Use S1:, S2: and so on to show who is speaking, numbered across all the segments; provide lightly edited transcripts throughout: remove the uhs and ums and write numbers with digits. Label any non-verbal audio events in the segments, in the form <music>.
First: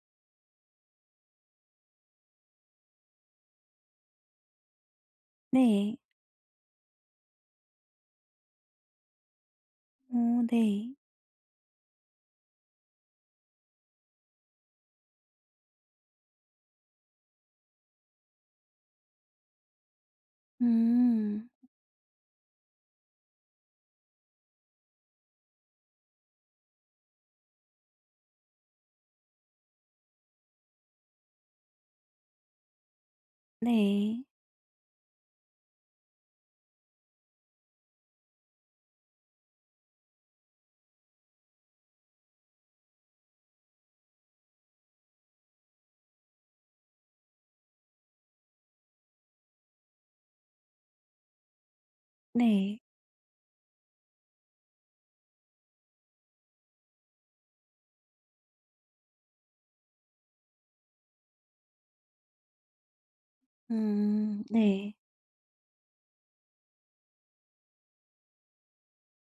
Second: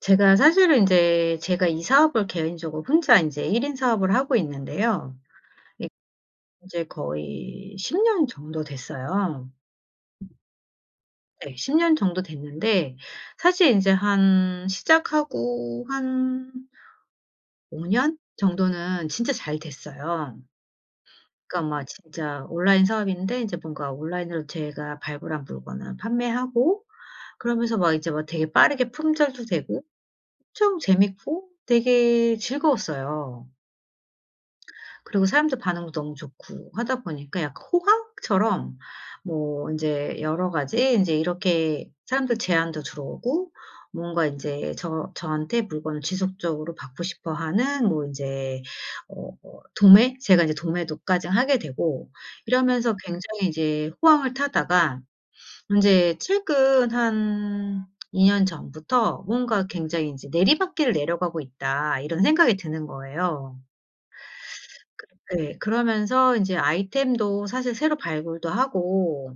S1: 제가 사실은 인제 제가 이 사업을 개인적으로 혼자 인제 1인 인 사업을 하고 있는데요. 이게
S2: 네.
S1: 인제 거의 10년 정도 됐어요.
S2: 어 네.
S1: 네, 10년 정도 됐는데 사실 인제 한 시작하고 한 5년 정도는 진짜 잘 됐어요.
S2: 음.
S1: 그러니까 막 진짜 온라인 사업인데 인제 뭔가 온라인으로 제가 발굴한 물건을 판매하고, 그러면서 막 이제 막 되게 빠르게 품절도 되고 엄청 재밌고 되게 즐거웠어요.
S2: 네.
S1: 그리고 사람들 반응도 너무 좋고 하다 보니까 약간 호황처럼 뭐 인제 여러 가지 인제 이렇게 사람들 제안도 들어오고, 뭔가 인제 저한테 물건을 지속적으로 받고 싶어 하는 뭐 인제 도매? 제가 인제 도매도까지 하게 되고,
S2: 네.
S1: 이러면서 굉장히 이제 호황을 타다가 인제 최근 한 2년 전부터 뭔가 굉장히 인제 '내리막길을 내려가고 있다.' 이런 생각이 드는 거예요.
S2: 네.
S1: 네. 그러면서 인제 아이템도 사실 새로 발굴도 하고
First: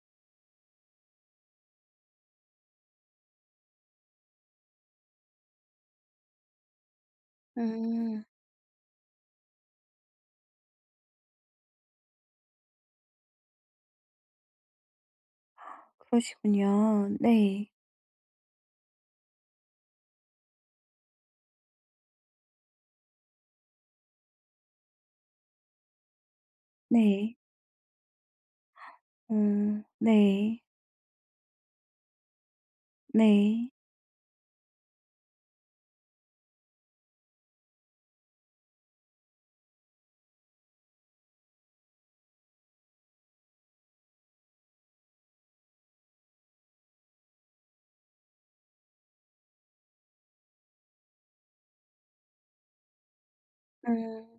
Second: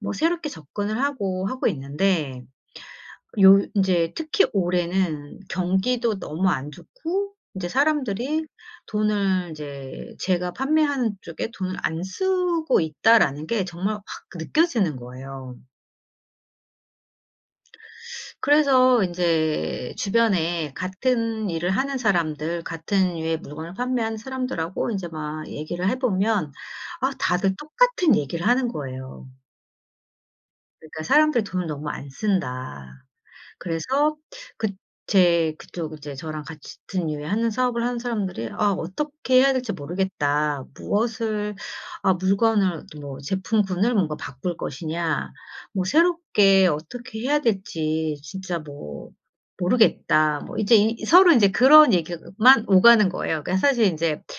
S1: 뭐 새롭게 접근을 하고 있는데 요 인제 특히 올해는 경기도 너무 안 좋고 인제
S2: 음.
S1: 사람들이 돈을 인제 제가 판매하는 쪽에 돈을 안 쓰고 있다라는 게 정말 확 느껴지는 거예요.
S2: 그러시군요. 네.
S1: 그래서 인제 주변에 같은 일을 하는 사람들, 같은 유의 물건을 판매하는 사람들하고 인제 막 얘기를 해 보면, 아,
S2: 네.
S1: 다들 똑같은 얘기를 하는 거예요.
S2: 네.
S1: 그러니까 "사람들이 돈을 너무 안 쓴다."
S2: 네.
S1: 그래서 그 제 그쪽 이제 저랑 같은 유에 하는 사업을 하는 사람들이 "아, 어떻게 해야 될지 모르겠다. 무엇을 아 물건을 뭐 제품군을 뭔가 바꿀 것이냐. 뭐 새롭게 어떻게 해야 될지 진짜 뭐 모르겠다." 뭐 이제 이 서로 인제 그런 얘기만 오가는 거예요. 그러니까 사실 인제
S2: 음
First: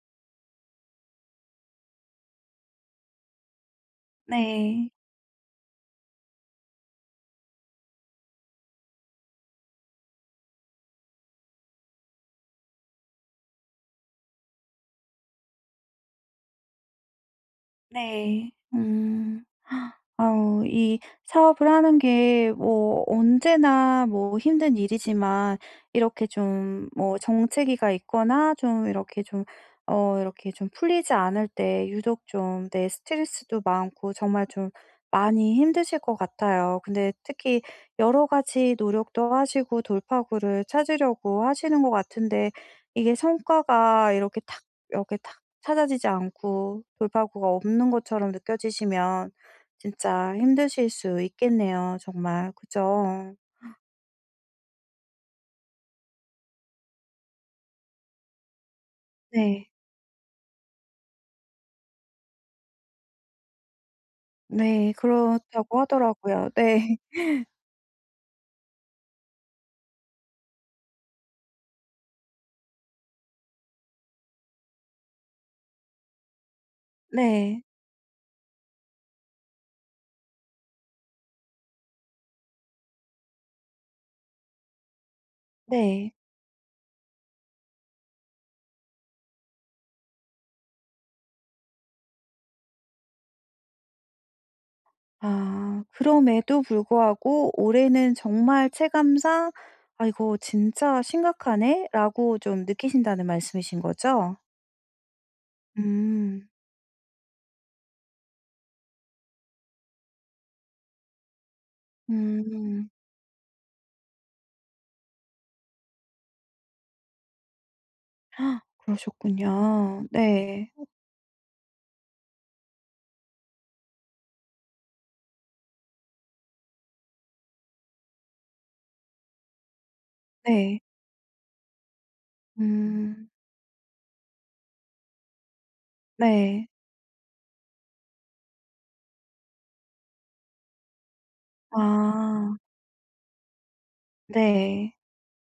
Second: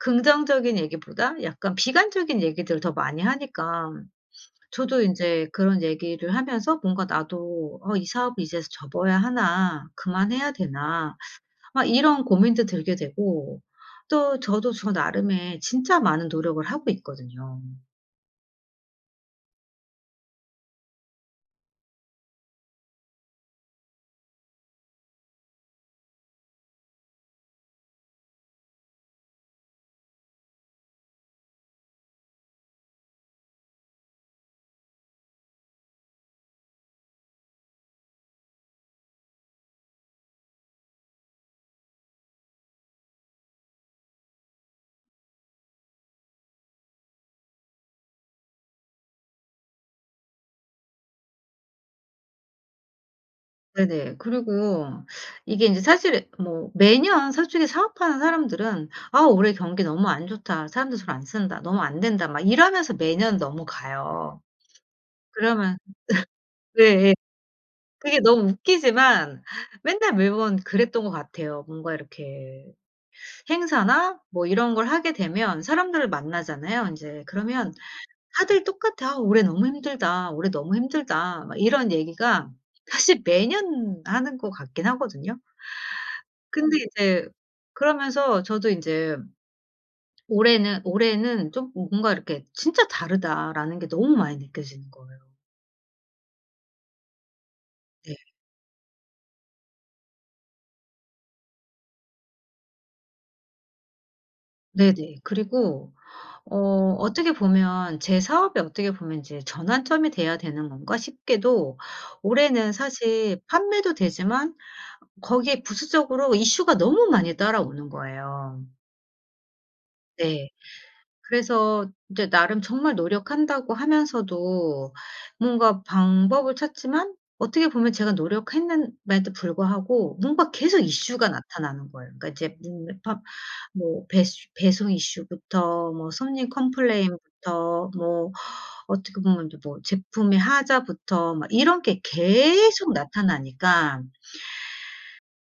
S1: 긍정적인 얘기보다 약간 비관적인 얘기들을 더 많이 하니까
S2: 네.
S1: 저도 인제 그런 얘기를 하면서 뭔가 나도 '어 이 사업을 이제 접어야 하나. 그만해야 되나.' 막 이런 고민도 들게 되고, 또 저도 저 나름의 진짜 많은 노력을 하고 있거든요.
S2: 네. 음. 아우 이 사업을 하는 게 뭐 언제나 뭐 힘든 일이지만 이렇게 좀 뭐 정체기가 있거나 좀 이렇게 좀 이렇게 좀 풀리지 않을 때 유독 좀 내 스트레스도 많고 정말 좀 많이 힘드실 것 같아요. 근데 특히 여러 가지 노력도 하시고 돌파구를 찾으려고 하시는 것 같은데 이게 성과가 이렇게 탁 이렇게 찾아지지 않고 돌파구가 없는 것처럼 느껴지시면 진짜 힘드실 수 있겠네요 정말. 그죠?
S1: 네네. 그리고 이게 인제 사실 뭐 매년 솔직히 사업하는 사람들은 '아 올해
S2: 네.
S1: 경기 너무 안 좋다. 사람들 잘 안 쓴다. 너무 안 된다.' 막 이러면서 매년 넘어가요.
S2: 네.
S1: 그러면
S2: 그렇다고 하더라고요. 네.
S1: 예예.
S2: <laughs>
S1: 그게 너무 웃기지만 맨날 매번 그랬던 것 같아요. 뭔가 이렇게 행사나 뭐 이런 걸 하게 되면 사람들을 만나잖아요 인제.
S2: 네.
S1: 그러면 다들 똑같아. "아 올해 너무 힘들다. 올해 너무 힘들다." 막 이런 얘기가 사실 매년 하는 것 같긴 하거든요.
S2: 네.
S1: 근데 이제 그러면서 저도 인제 올해는 좀 뭔가 이렇게 '진짜 다르다.'라는 게 너무 많이 느껴지는 거예요.
S2: 아 그럼에도 불구하고
S1: 네.
S2: 올해는 정말 체감상 '아 이거 진짜 심각하네.'라고 좀 느끼신다는 말씀이신 거죠?
S1: 네네. 그리고
S2: 음.
S1: 어 어떻게 보면 제 사업이 어떻게 보면 이제 전환점이 돼야 되는 건가 싶게도, 올해는
S2: 음.
S1: 사실 판매도 되지만 거기에 부수적으로 이슈가 너무 많이 따라오는
S2: <gasps> 아,
S1: 거예요.
S2: 그러셨군요.
S1: 네.
S2: 네.
S1: 그래서 이제 나름 정말 노력한다고 하면서도 뭔가 방법을 찾지만, 어떻게 보면 제가 노력했는데도 불구하고 뭔가 계속
S2: 네.
S1: 이슈가 나타나는 거예요. 그러니까 이제 밥
S2: 음.
S1: 뭐 배수 배송 이슈부터 뭐 손님
S2: 네.
S1: 컴플레인부터 뭐 어떻게 보면 이제 뭐 제품의 하자부터 막 이런 게
S2: 아.
S1: 계속 나타나니까
S2: 네.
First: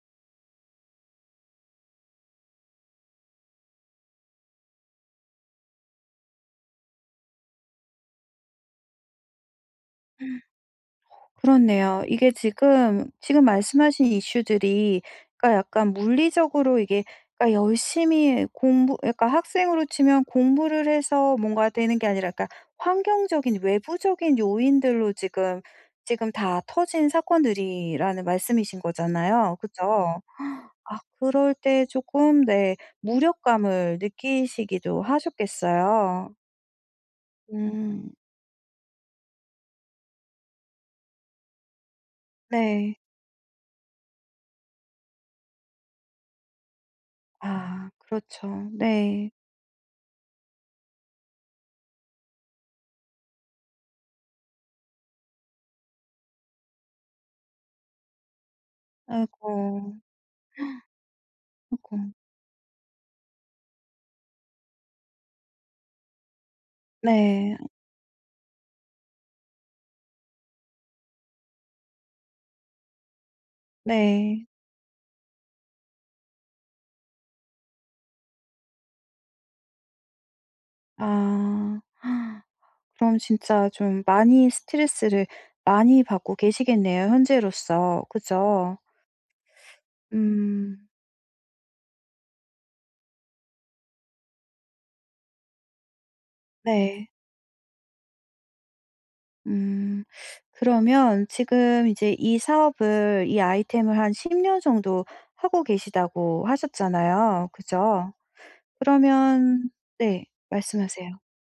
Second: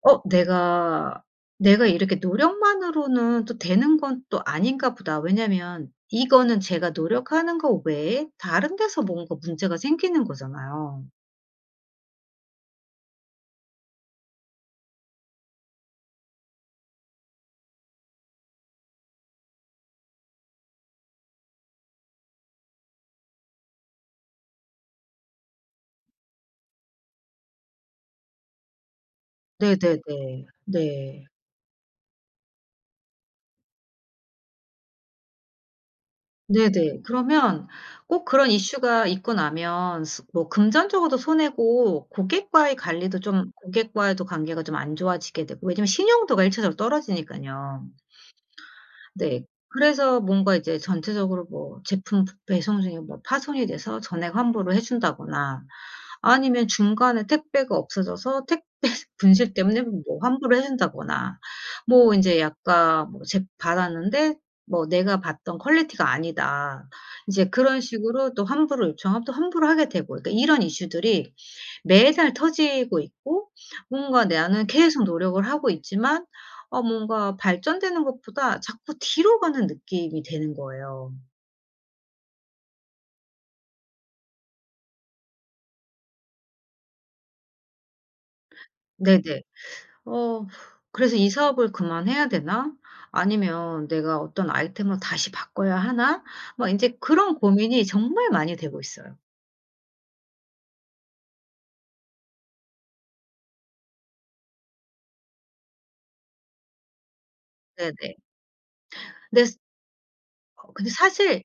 S1: '어 내가 이렇게 노력만으로는 또 되는 건 또 아닌가 보다.' 왜냐면 이거는 제가 노력하는 거 외에 다른 데서 뭔가 문제가 생기는 거잖아요.
S2: 그렇네요. 이게 지금 말씀하신 이슈들이 그러니까 약간 물리적으로 이게 그러니까 열심히 공부 그러니까 학생으로 치면 공부를 해서 뭔가 되는 게 아니라 그러니까 환경적인 외부적인 요인들로 지금 다 터진 사건들이라는 말씀이신 거잖아요. 그죠?
S1: 네네네.
S2: 아
S1: 네.
S2: 그럴 때 조금 네 무력감을 느끼시기도 하셨겠어요.
S1: 네네. 그러면
S2: 음
S1: 꼭 그런 이슈가 있고 나면 스 뭐 금전적으로도 손해고, 고객과의
S2: 네.
S1: 관리도 좀, 고객과의 도 관계가 좀 안 좋아지게 되고, 왜냐면 신용도가 1차적 차적으로 떨어지니까요.
S2: 아 그렇죠. 네.
S1: 네. 그래서 뭔가 이제 전체적으로 뭐 제품 배송 중에 뭐 파손이 돼서 전액 환불을 해 준다거나, 아니면 중간에 택배가 없어져서 택배 <laughs>
S2: 아이고.
S1: 분실 때문에 뭐 환불을 해 준다거나,
S2: 아이고.
S1: 뭐 이제 약간 뭐 제 받았는데 뭐 "내가 봤던 퀄리티가 아니다." 이제
S2: 네.
S1: 그런 식으로 또 환불을 요청하면 또 환불을 하게 되고, 그러니까 이런 이슈들이 매달 터지고 있고, 뭔가
S2: 네.
S1: 나는 계속 노력을 하고 있지만 뭔가 발전되는 것보다 자꾸 뒤로 가는 느낌이 되는 거예요.
S2: 아. <gasps> 그럼 진짜 좀 많이 스트레스를 많이 받고 계시겠네요, 현재로서. 그죠?
S1: 네네. 어
S2: 음.
S1: 그래서 '이 사업을 그만해야 되나? 아니면 내가 어떤 아이템을 다시 바꿔야 하나?' 막 인제
S2: 네.
S1: 그런 고민이 정말 많이 되고 있어요.
S2: 음. 그러면 지금 이제 이 사업을 이 아이템을 한 10년 정도 하고 계시다고 하셨잖아요. 그죠?
S1: 네네. 근데 스
S2: 그러면 네.
S1: 어 근데
S2: 말씀하세요.
S1: 사실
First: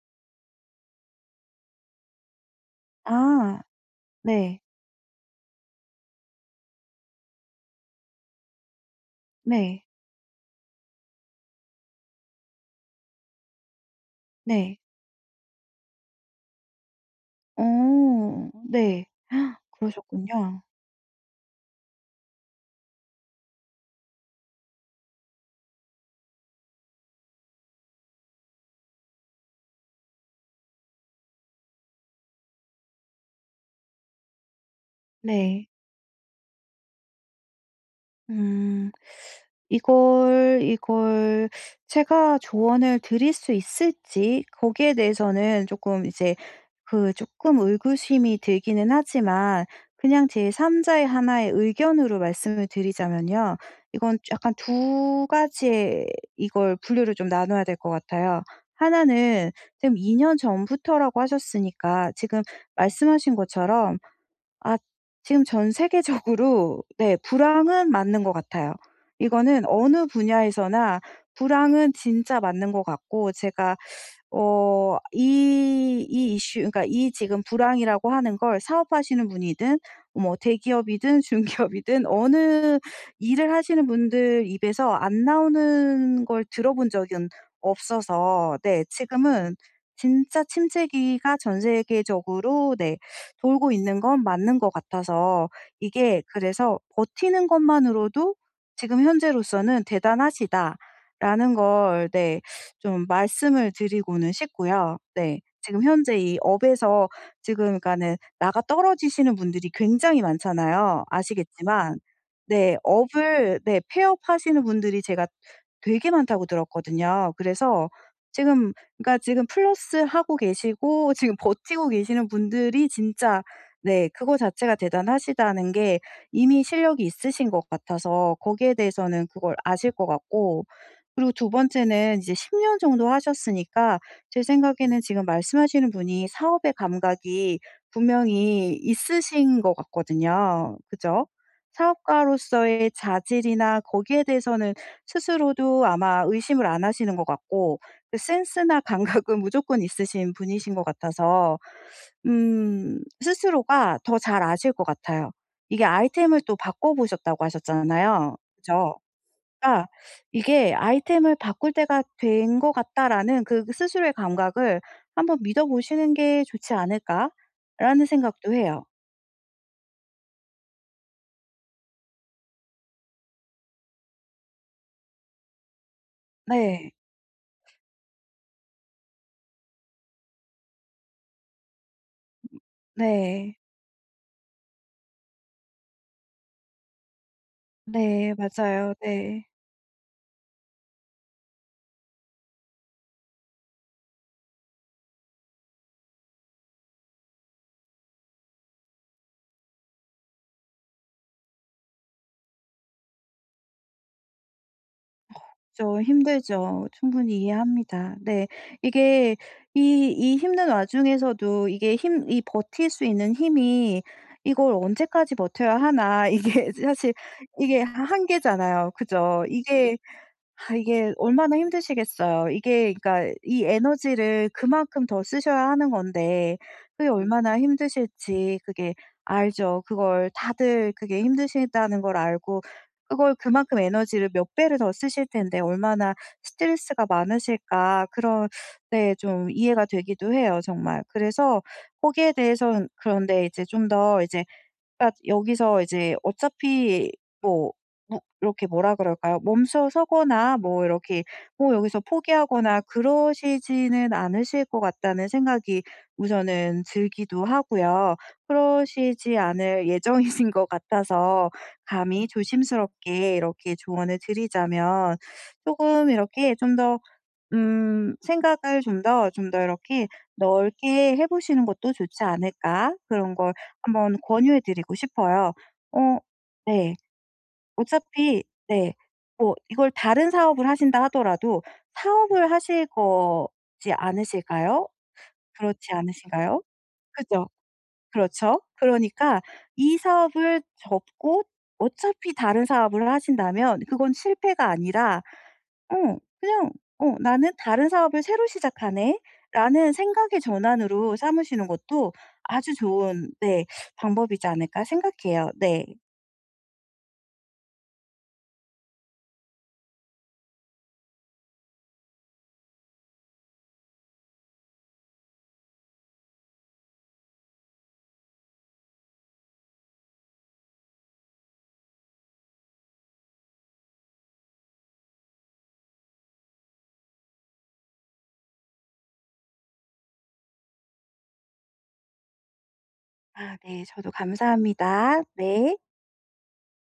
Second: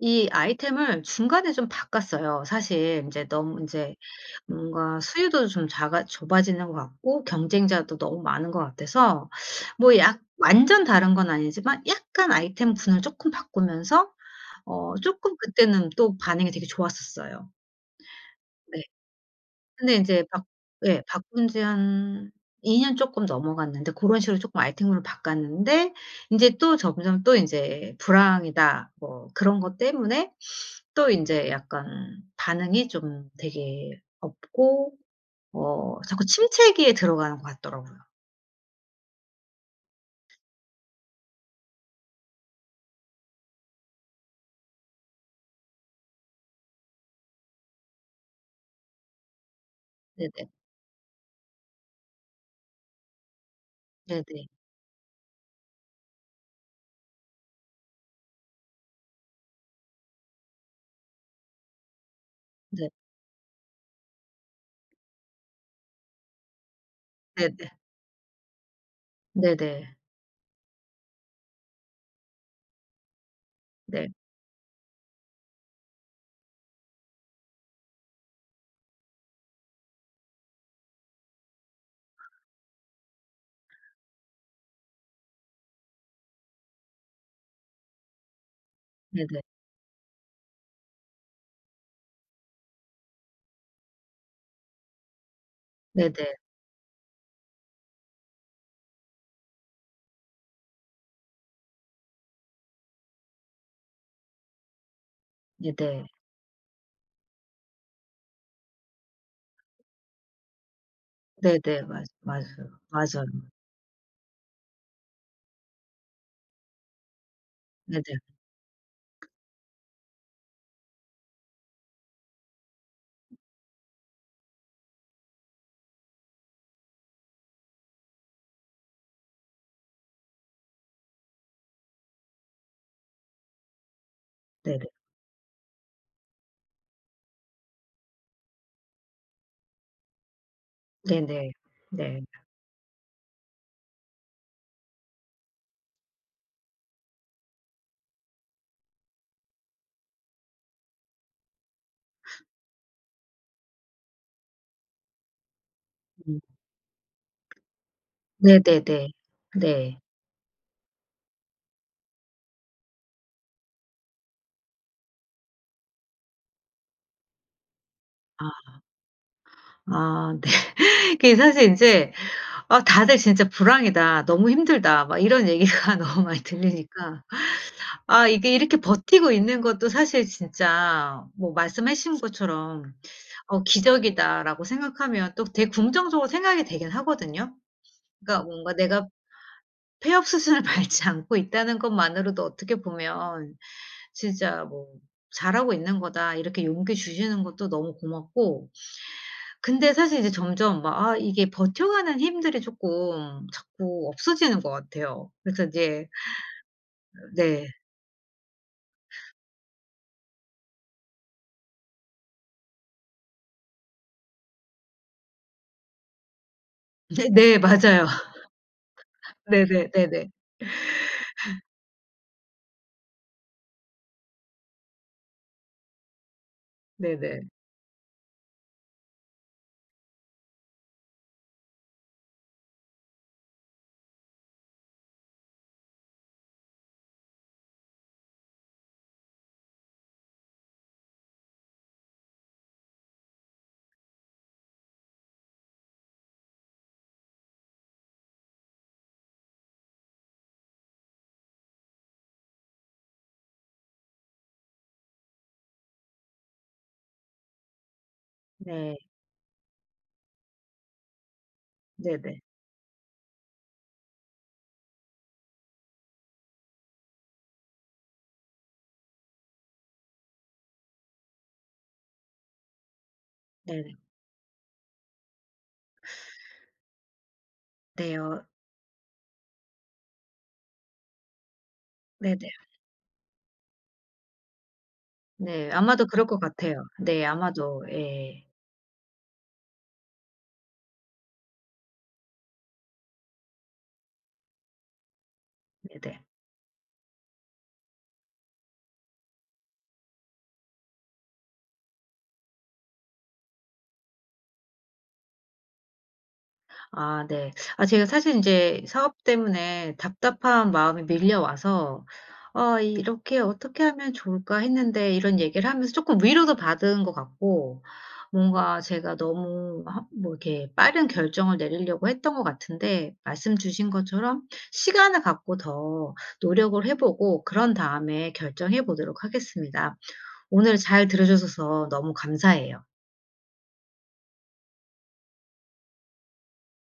S1: 이 아이템을 중간에 좀 바꿨어요. 사실 인제 너무
S2: 아.
S1: 인제
S2: 네.
S1: 뭔가 수요도 좀 작아 좁아지는 것 같고 경쟁자도 너무 많은 것 같아서
S2: 네.
S1: 뭐 약 완전 다른 건 아니지만 약간 아이템 군을 쪼끔 바꾸면서,
S2: 네.
S1: 쪼끔 그때는 또 반응이 되게 좋았었어요.
S2: 어
S1: 네.
S2: 네.
S1: 근데 인제 박
S2: 그러셨군요.
S1: 예, 바꾼 지 한 2년 년 쪼끔 넘어갔는데 고런 식으로 쪼끔 알팅으로 바꿨는데, 인제 또 점점 또 인제 불황이다 뭐 그런 것 때문에 또 인제 약간 반응이 좀 되게 없고
S2: 네.
S1: 자꾸 침체기에 들어가는 것 같더라고요.
S2: 음. 이걸 제가 조언을 드릴 수 있을지 거기에 대해서는 쪼끔 이제 그 쪼끔 의구심이 들기는 하지만 그냥
S1: 네네.
S2: 제 3 자의 하나의 의견으로 말씀을 드리자면요. 이건
S1: 네네.
S2: 약간 두 가지의 이걸 분류를 좀 나눠야 될 것 같아요. 하나는 지금 2년 전부터라고 하셨으니까 지금
S1: 네.
S2: 말씀하신 것처럼 아 지금 전 세계적으로 네
S1: 네네.
S2: 불황은 맞는 것 같아요. 이거는
S1: 네네.
S2: 어느 분야에서나 불황은 진짜 맞는 것 같고 제가
S1: 네.
S2: 이 이슈 그러니까 이 지금 불황이라고 하는 걸 사업하시는 분이든 뭐 대기업이든 <laughs> 중기업이든 어느 일을 하시는 분들 입에서 안 나오는 걸 들어본 적은 없어서 네
S1: 네네.
S2: 지금은 진짜 침체기가 전 세계적으로 네 돌고 있는 건 맞는 것 같아서 이게
S1: 네네.
S2: 그래서 '버티는 것만으로도 지금 현재로서는 대단하시다.'라는 걸네 좀 말씀을 드리고는 싶고요. 네. 지금
S1: 네네.
S2: 현재 이 업에서 지금 그러니까는 나가 떨어지시는 분들이 굉장히 많잖아요,
S1: 네네.
S2: 아시겠지만.
S1: 맞 맞아요.
S2: 네.
S1: 맞아요.
S2: 업을 네 폐업하시는 분들이 제가 되게 많다고 들었거든요. 그래서
S1: 네네.
S2: 지금 그러니까 지금 플러스하고 계시고 지금 버티고 계시는 분들이 진짜 네 그거 자체가 대단하시다는 게 이미 실력이 있으신 것 같아서 거기에 대해서는 그걸 아실 것 같고 그리고 두 번째는 이제 10년 정도 하셨으니까 제
S1: 네네.
S2: 생각에는 지금 말씀하시는 분이 사업의 감각이 분명히 있으신 것 같거든요. 그죠?
S1: 네네. 네.
S2: 사업가로서의 자질이나 거기에 대해서는 스스로도 아마 의심을 안 하시는 것 같고 그 센스나 감각은 <laughs> 무조건 있으신 분이신 것 같아서 스스로가 더 잘 아실 것 같아요. 이게
S1: 음.
S2: 아이템을 또 바꿔 보셨다고 하셨잖아요. 그죠?
S1: 네네네.
S2: 그러니까
S1: 네.
S2: 이게 '아이템을 바꿀 때가 된 것 같다.'라는 그 스스로의 감각을 한번 믿어 보시는 게 좋지 않을까라는 생각도
S1: 아
S2: 해요.
S1: 네. <laughs> 그게 사실 인제, 아, 다들 진짜 "불황이다. 너무 힘들다." 막 이런 얘기가 <laughs> 너무 많이
S2: 네.
S1: 들리니까, 아, 이게 이렇게 버티고 있는 것도 사실 진짜 뭐 말씀하신 것처럼
S2: 네.
S1: '기적이다.'라고 생각하면 또 되게 긍정적으로 생각이 되긴 하거든요.
S2: 네.
S1: 그러니까 뭔가
S2: 맞아요.
S1: 내가
S2: 네.
S1: 폐업 수순을 <laughs> 밟지 않고 있다는 것만으로도 어떻게 보면 진짜 뭐 '잘하고 있는 거다.' 이렇게 용기 주시는 것도 너무 고맙고, 근데 사실 이제 점점 막 이게 버텨가는 힘들이 조금 자꾸 없어지는 것 같아요. 그래서
S2: 그쵸.
S1: 이제.
S2: 힘들죠. 충분히
S1: 네.
S2: 이해합니다. 네. 이게 이 힘든 와중에서도 이게 힘 이 버틸 수 있는 힘이 '이걸 언제까지 버텨야 하나.' <laughs> 이게 사실
S1: 네 네
S2: 이게
S1: 맞아요. <laughs>
S2: 한계잖아요. 그죠?
S1: 네네
S2: 이게
S1: 네네.
S2: 아 이게 얼마나 힘드시겠어요. 이게 그러니까 이 에너지를 그만큼 더 쓰셔야 하는 건데 그게
S1: 네네.
S2: 얼마나 힘드실지 그게 알죠. 그걸 다들 그게 힘드시다는 걸 알고 그걸 그만큼 에너지를 몇 배를 더 쓰실 텐데 얼마나 스트레스가 많으실까 그런 네 좀 이해가 되기도 해요 정말. 그래서 거기에 대해서 그런데 이제 좀 더 이제 그러니까 여기서 이제 어차피 뭐 뭐 이렇게 뭐라 그럴까요? 멈춰서거나 뭐 이렇게 뭐 여기서 포기하거나 그러시지는 않으실 것 같다는 생각이 우선은 들기도 하고요.
S1: 네.
S2: 그러시지 않을 예정이신 것 같아서 감히
S1: 네네.
S2: 조심스럽게 이렇게 조언을 드리자면 조금 이렇게 좀더 생각을 좀 더 좀 더 이렇게 넓게 해 보시는 것도 좋지 않을까 그런 걸
S1: 네네.
S2: 한번 권유해 드리고 싶어요. 어 네. 어차피
S1: 네요.
S2: 네. 뭐 이걸 다른 사업을 하신다 하더라도
S1: 네네.
S2: 사업을 하실 거지 않으실까요?
S1: 네.
S2: 그렇지
S1: 아마도 그럴 것
S2: 않으신가요?
S1: 같아요. 네,
S2: 그죠.
S1: 아마도. 예.
S2: 그렇죠. 그러니까 이 사업을 접고 어차피 다른 사업을 하신다면 그건 실패가 아니라 어
S1: 네네.
S2: 그냥 '나는 다른 사업을 새로 시작하네.'라는 생각의 전환으로 삼으시는 것도 아주 좋은 네 방법이지 않을까 생각해요. 네.
S1: 아 네. 제가 사실 이제 사업 때문에 답답한 마음이 밀려와서 '아 이렇게 어떻게 하면 좋을까?' 했는데, 이런 얘기를 하면서 조금 위로도 받은 것 같고, 뭔가 제가 너무 하 뭐 이렇게 빠른 결정을 내리려고 했던 것 같은데, 말씀 주신 것처럼 시간을 갖고 더 노력을 해 보고 그런 다음에 결정해 보도록 하겠습니다. 오늘 잘 들어 주셔서 너무 감사해요.
S2: 아 네. 저도 감사합니다. 네.